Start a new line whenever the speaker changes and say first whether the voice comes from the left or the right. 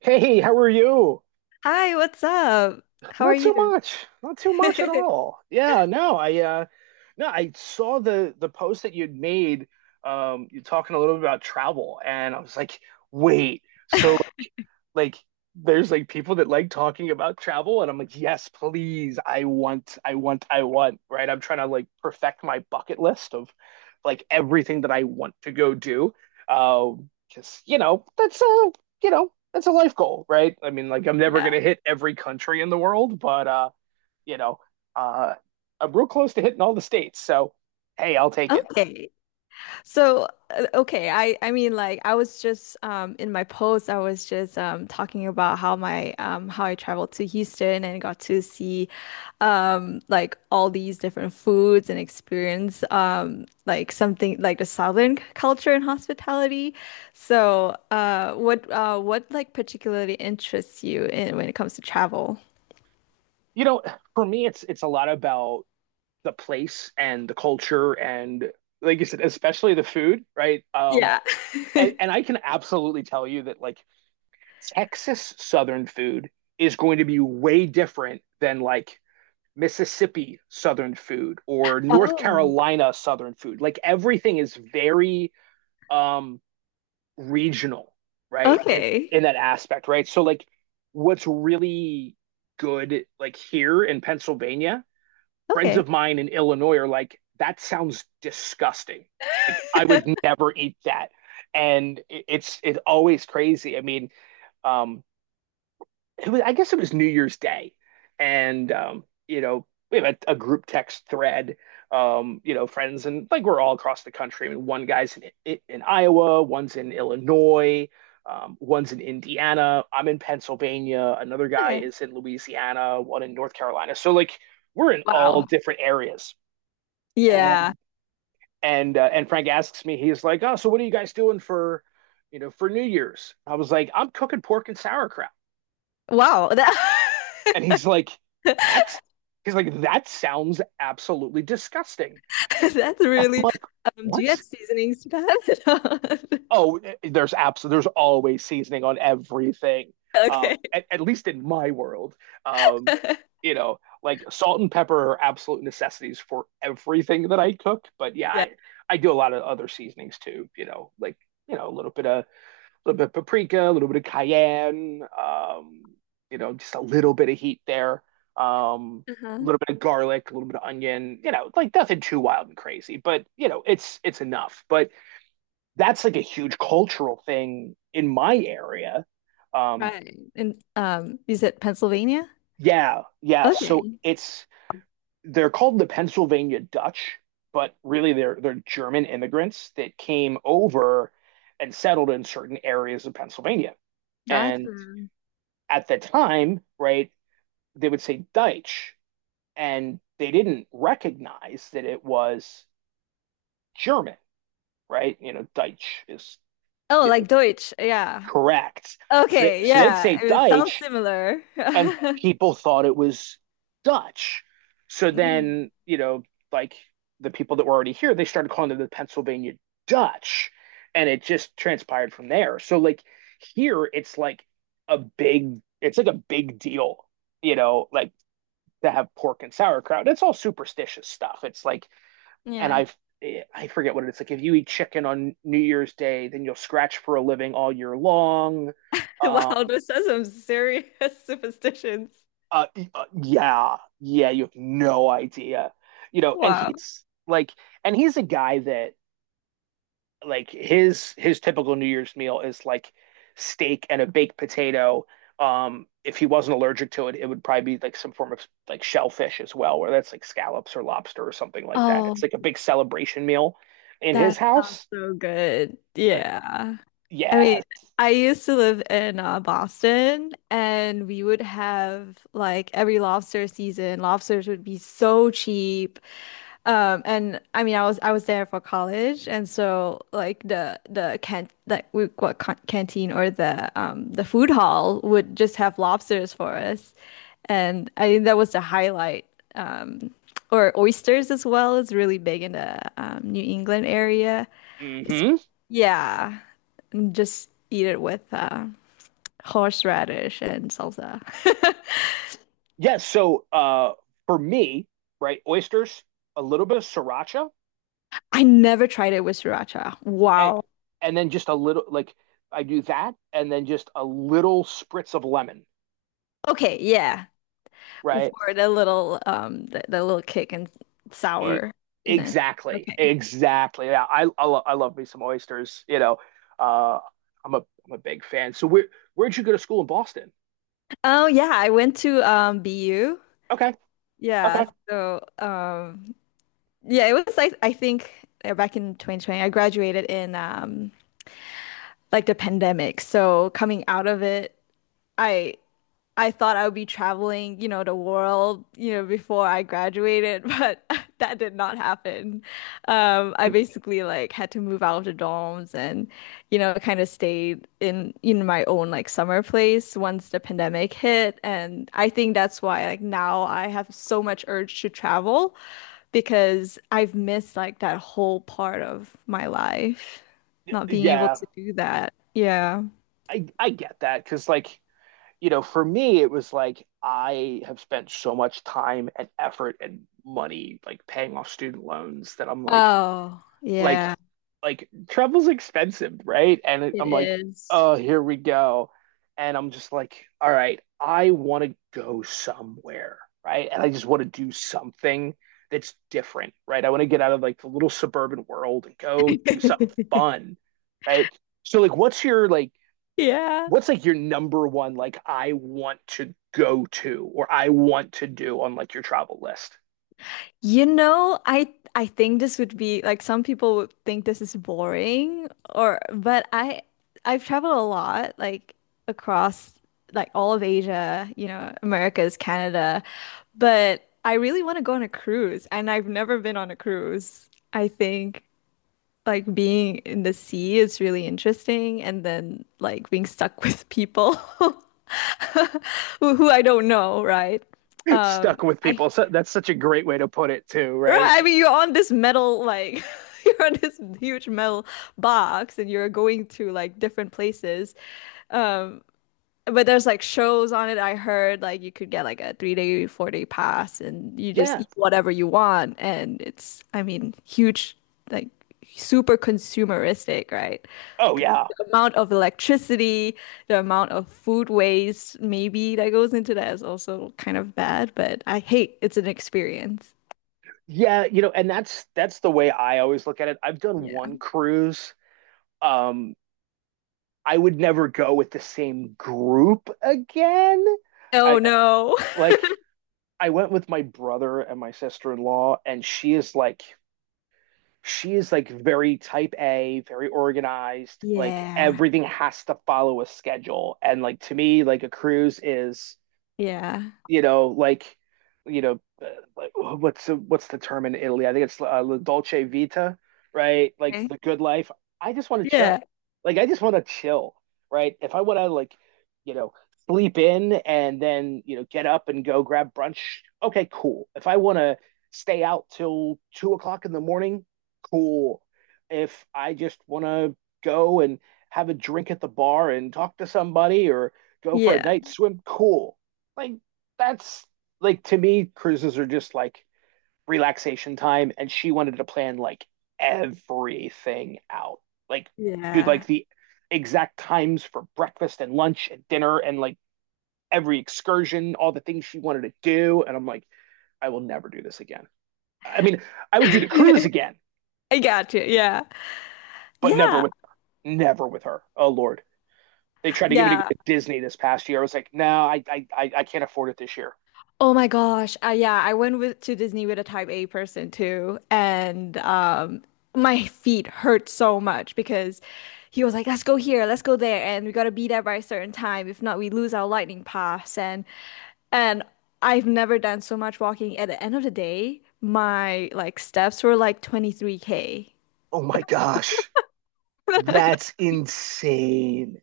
right: Hey, how are you?
left: Hi, what's up? How are
right: Not too
left: you?
right: much. Not too much at all. Yeah, no, I no, I saw the post that you'd made, you talking a little bit about travel and I was like, wait. So like there's like people that like talking about travel and I'm like, yes, please. I want, right? I'm trying to like perfect my bucket list of like everything that I want to go do. Because you know, you know, that's a life goal, right? I mean, like I'm never
left: Yeah.
right: gonna hit every country in the world, but you know, uh I'm real close to hitting all the states. So hey, I'll take it.
left: Okay. So, okay, I mean, like, I was just in my post I was just talking about how my how I traveled to Houston and got to see like all these different foods and experience like something like the Southern culture and hospitality. So, what what, like, particularly interests you in when it comes to travel?
right: You know, for me it's a lot about the place and the culture and like you said, especially the food, right?
left: Yeah.
right: And, and I can absolutely tell you that like Texas Southern food is going to be way different than like Mississippi Southern food or North
left: Oh.
right: Carolina Southern food. Like everything is very, um, regional, right? In
left: Okay.
right: that aspect, right? So like what's really good like here in Pennsylvania, friends
left: Okay.
right: of mine in Illinois are like, that sounds disgusting. Like I would never eat that. And it's always crazy. I mean, um, it was, I guess it was New Year's Day. And you know, we have a group text thread, you know, friends, and like we're all across the country. I mean, one guy's in Iowa, one's in Illinois, one's in Indiana, I'm in Pennsylvania, another guy
left: Okay.
right: is in Louisiana, one in North Carolina. So, like, we're in all
left: Wow.
right: different areas.
left: Yeah.
right: And, and Frank asks me, he's like, oh, so what are you guys doing for, you know, for New Year's? I was like, I'm cooking pork and sauerkraut.
left: Wow. That
right: And he's like, that's he's like, that sounds absolutely disgusting.
left: that's
right: I'm
left: really
right: like,
left: do you add
right: what?
left: seasonings to that?
right: Oh, there's always seasoning on everything.
left: Okay.
right: At least in my world. Um, you know, like salt and pepper are absolute necessities for everything that I cook. But yeah,
left: Yeah.
right: I do a lot of other seasonings too, you know, you know, a little bit of paprika, a little bit of cayenne, you know, just a little bit of heat there, um, a
left: Uh-huh.
right: little bit of garlic, a little bit of onion, you know, like nothing too wild and crazy, but you know, it's enough. But that's like a huge cultural thing in my area. Um,
left: Right. And you said Pennsylvania?
right: yeah, yeah. So
left: Okay.
right: it's they're called the Pennsylvania Dutch, but really they're German immigrants that came over and settled in certain areas of Pennsylvania.
left: Gotcha.
right: And at the time, right, they would say Deutsch, and they didn't recognize that it was German, right? You know, Deutsch is,
left: Oh,
right: you know,
left: like Deutsch. Yeah.
right: correct. So,
left: Okay,
right: so they'd
left: yeah.
right: say
left: It sounds
right: Deutsch,
left: similar.
right: and people thought it was Dutch. So
left: Mm.
right: then, you know, like the people that were already here, they started calling it the Pennsylvania Dutch, and it just transpired from there. So like here, it's like it's like a big deal, you know, like that have pork and sauerkraut. It's all superstitious stuff. It's like, and
left: Yeah.
right: I've I forget what it is. Like if you eat chicken on New Year's Day, then you'll scratch for a living all year long. Um,
left: Wow, those are some serious superstitions.
right: uh, yeah, yeah, you have no idea, you know.
left: Wow.
right: And he's a guy that like his typical New Year's meal is like steak and a baked potato. If he wasn't allergic to it, it would probably be like some form of like shellfish as well, where that's like scallops or lobster or something like that. It's
left: Oh.
right: like a big celebration meal in his
left: That sounds
right: house.
left: so good.
right: But
left: Yeah. I
right: yeah.
left: mean, I used to live in Boston, and we would have, like, every lobster season, lobsters would be so cheap. And I mean, I was there for college, and so like the can like we what can canteen, or the food hall would just have lobsters for us. And I think that was the highlight. Um or oysters as well is really big in the New England area.
right: Hmm.
left: It's,
right: Yes.
left: yeah, just eat it with horseradish and salsa.
right: Yeah, so for me, right, oysters, a little bit of sriracha,
left: I never tried it with sriracha.
right: and
left: Wow.
right: and then just a little like I do that, and then just a little spritz of lemon,
left: Okay, yeah,
right: right?
left: for the little the little kick and
right: Mm.
left: sourness.
right: Exactly,
left: Okay.
right: exactly. Yeah, I love me some oysters. You know, uh, I'm a big fan. So where'd you go to school in Boston?
left: Oh yeah, I went to BU.
right: Okay,
left: Yeah,
right: okay.
left: so yeah, it was like I think back in 2020 I graduated in like the pandemic. So coming out of it, I I thought I would be traveling, you know, the world, you know, before I graduated, but that did not happen. I
right: Y-
left: basically like had to move out of the dorms and, you know, kind of stayed in my own like summer place once the pandemic hit. And I think that's why like now I have so much urge to travel because I've missed like that whole part of my life, not being able
right: Yeah,
left: to do that. Yeah.
right: I get that because like, you know, for me it was like I have spent so much time and effort and money like paying off student loans that I'm like,
left: Oh, yeah,
right: like travel's expensive, right? And it,
left: it
right: I'm like,
left: is.
right: oh, here we go. And I'm just like, all right, I want to go somewhere, right? And I just want to do something that's different, right? I want to get out of like the little suburban world and go do something fun, right? So like, what's your like,
left: Yeah.
right: what's like your number one like I want to go to or I want to do on like your travel list?
left: You know, I think this would be like some people would think this is boring or but I I've traveled a lot, like, across like all of Asia, you know, Americas, Canada, but I really want to go on a cruise, and I've never been on a cruise. I think like being in the sea is really interesting, and then like being stuck with people who I don't know, right? Um
right: Stuck with
left: I
right: people. So that's such a great way to put it too,
left: Right,
right: right?
left: I mean, you're on this metal, like, you're on this huge metal box and you're going to like different places. But there's like shows on it. I heard like you could get like a 3 day, 4 day pass and you just
right: Yeah.
left: eat whatever you want. And it's, I mean, huge, like, super consumeristic, right?
right: Oh yeah.
left: The amount of electricity, the amount of food waste, maybe, that goes into that is also kind of bad, but I hate it's an experience.
right: Yeah, you know, and that's the way I always look at it. I've done
left: Yeah.
right: one cruise. Um, I would never go with the same group again.
left: Oh
right: I
left: no.
right: Like I went with my brother and my sister-in-law and she is like very type A, very organized. Like
left: Yeah,
right: everything has to follow a schedule. And like to me, like a cruise is,
left: yeah.
right: you know, like, you know, what's the term in Italy? I think it's La Dolce Vita, right? Like
left: Okay.
right: the good life. I just want to chill.
left: Yeah,
right: Like I just want to chill, right? If I want to like, you know, sleep in and then, you know, get up and go grab brunch, okay, cool. If I want to stay out till 2 o'clock in the morning, cool. If I just want to go and have a drink at the bar and talk to somebody or go for a
left: yeah,
right: night swim, cool. Like that's like to me, cruises are just like relaxation time, and she wanted to plan like everything out, like do
left: yeah.
right: like the exact times for breakfast and lunch and dinner and like every excursion, all the things she wanted to do, and I'm like, I will never do this again. I mean, I would do the cruise again,
left: I got you. Yeah,
right: but never
left: yeah,
right: with her. Never with her. Oh Lord. They tried to get me to go
left: yeah.
right: to Disney this past year. I was like, no, I can't afford it this year.
left: Oh my gosh. Yeah, I went with to Disney with a type A person too, and my feet hurt so much because he was like, "Let's go here, let's go there, and we gotta be there by a certain time. If not, we lose our lightning pass." And I've never done so much walking. At the end of the day, my like steps were like 23K.
right: Oh my gosh. That's insane.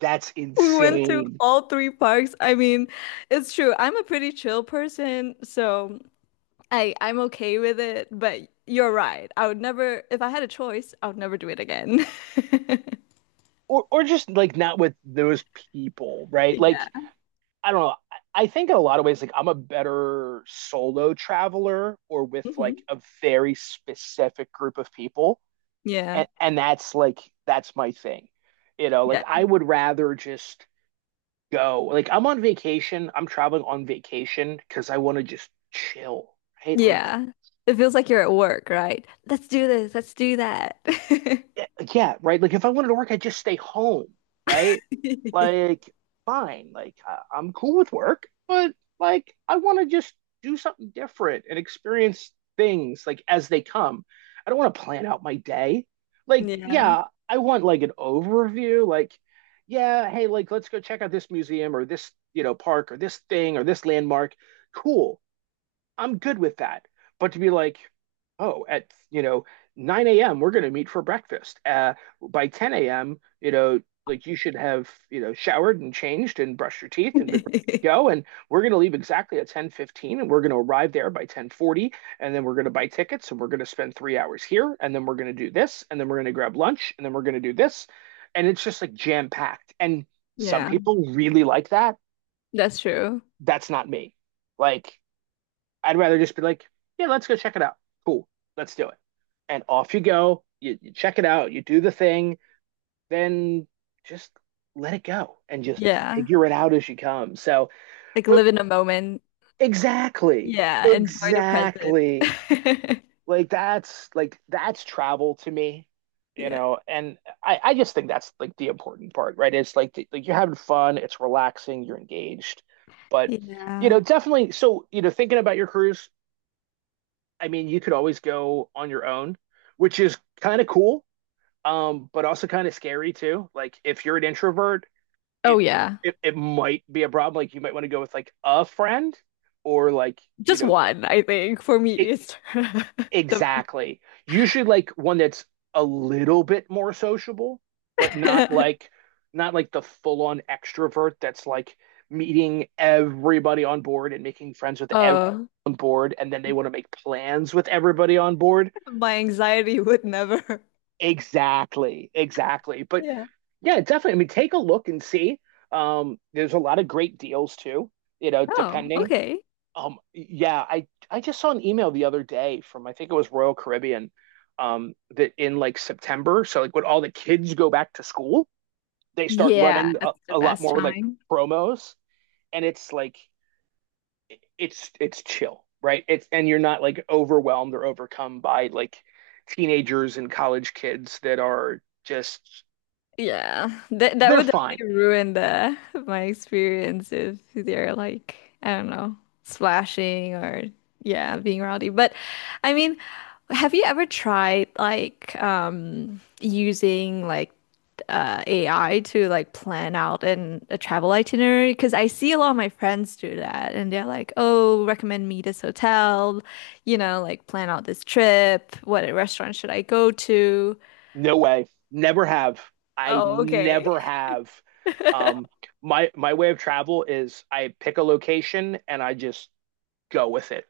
right: That's
left: We went to
right: insane.
left: all three parks. I mean, it's true. I'm a pretty chill person, so I'm okay with it, but you're right. I would never, if I had a choice, I would never do it again.
right: Or just like not with those people, right? Like
left: Yeah.
right: I don't know. I think in a lot of ways, like I'm a better solo traveler or with
left: Hmm.
right: like a very specific group of people.
left: Yeah.
right: And that's like that's my thing. You know, like
left: Yeah.
right: I would rather just go. Like I'm on vacation. I'm traveling on vacation because I want to just chill, right? Like
left: Yeah. It feels like you're at work, right? Let's do this. Let's do that.
right: yeah, right. Like if I wanted to work, I'd just stay home, right? Like fine, I'm cool with work, but like I want to just do something different and experience things like as they come. I don't want to plan out my day. Like
left: Yeah.
right: yeah, I want like an overview, like yeah, hey, like let's go check out this museum or this, you know, park or this thing or this landmark. Cool. I'm good with that. But to be like, oh, at you know 9 a.m. we're going to meet for breakfast. By 10 a.m. you know like you should have you know showered and changed and brushed your teeth and been ready to go. And we're going to leave exactly at 10:15 and we're going to arrive there by 10:40 and then we're going to buy tickets and we're going to spend 3 hours here and then we're going to do this and then we're going to grab lunch and then we're going to do this. And it's just like jam packed. And some
left: Yeah.
right: people really like that.
left: That's true.
right: That's not me. Like I'd rather just be like, yeah, let's go check it out. Cool, let's do it. And off you go. You check it out, you do the thing, then just let it go and just
left: Yeah.
right: figure it out as you come. So,
left: Like
right: but
left: live in a moment.
right: exactly,
left: Yeah. Enjoy the present.
right: exactly. Like that's travel to me, you
left: Yeah.
right: know, and I just think that's like the important part, right? It's like like you're having fun, it's relaxing, you're engaged, but you
left: Yeah.
right: know, definitely. So, you know, thinking about your cruise, I mean, you could always go on your own, which is kind of cool, but also kind of scary too. Like if you're an introvert,
left: Oh,
right: it,
left: yeah.
right: it might be a problem. Like you might want to go with like a friend or like, you
left: Just
right: know,
left: one, I think, for me
right: e-
left: is the
right: exactly. Usually like one that's a little bit more sociable, but not
left: math.
right: like not like the full-on extrovert that's like meeting everybody on board and making friends with everyone
left: Oh.
right: on board and then they want to make plans with everybody on board.
left: My anxiety would never.
right: Exactly, exactly. But
left: Yeah.
right: yeah, definitely. I mean, take a look and see. There's a lot of great deals too, you know,
left: Oh,
right: depending.
left: okay.
right: Yeah, I just saw an email the other day from I think it was Royal Caribbean, that in like September, so like when all the kids go back to school, they start
left: Yeah,
right: running
left: that's the
right: a lot
left: best
right: more like
left: time.
right: promos, and it's like it's chill, right? It's and you're not like overwhelmed or overcome by like teenagers and college kids that are just
left: Yeah. That that
right: They're
left: would
right: fine.
left: definitely ruin the my experience if they're like, I don't know, splashing or yeah, being rowdy. But I mean, have you ever tried like using like AI to like plan out an a travel itinerary? Because I see a lot of my friends do that, and they're like, "Oh, recommend me this hotel, you know, like plan out this trip, what restaurant should I go to?"
right: No way. Never have. I
left: Oh, okay.
right: never have. Um, my way of travel is I pick a location and I just go with it.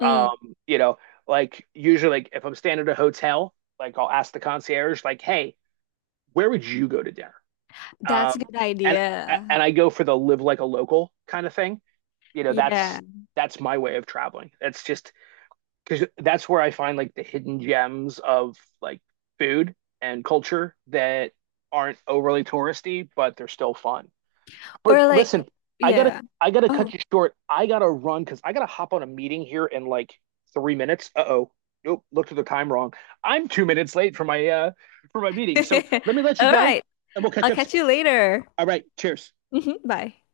left: Mm,
right: You know, like usually like if I'm staying at a hotel, like I'll ask the concierge, like, hey, where would you go to dinner?
left: that's
right: Um,
left: a good
right: and
left: idea.
right: and I go for the live like a local kind of thing. You know,
left: Yeah.
right: that's my way of traveling. It's just because that's where I find like the hidden gems of like food and culture that aren't overly touristy, but they're still fun. But
left: Or like
right: listen, I gotta
left: yeah.
right: I gotta cut
left: Oh.
right: you short. I gotta run because I gotta hop on a meeting here in like 3 minutes. Uh oh. Nope, looked at the time wrong. I'm 2 minutes late for my meeting. So let me let you
left: All
right: go
left: right.
right: and we'll catch
left: I'll
right: up soon.
left: catch you later.
right: All right, cheers.
left: Mhm. Bye.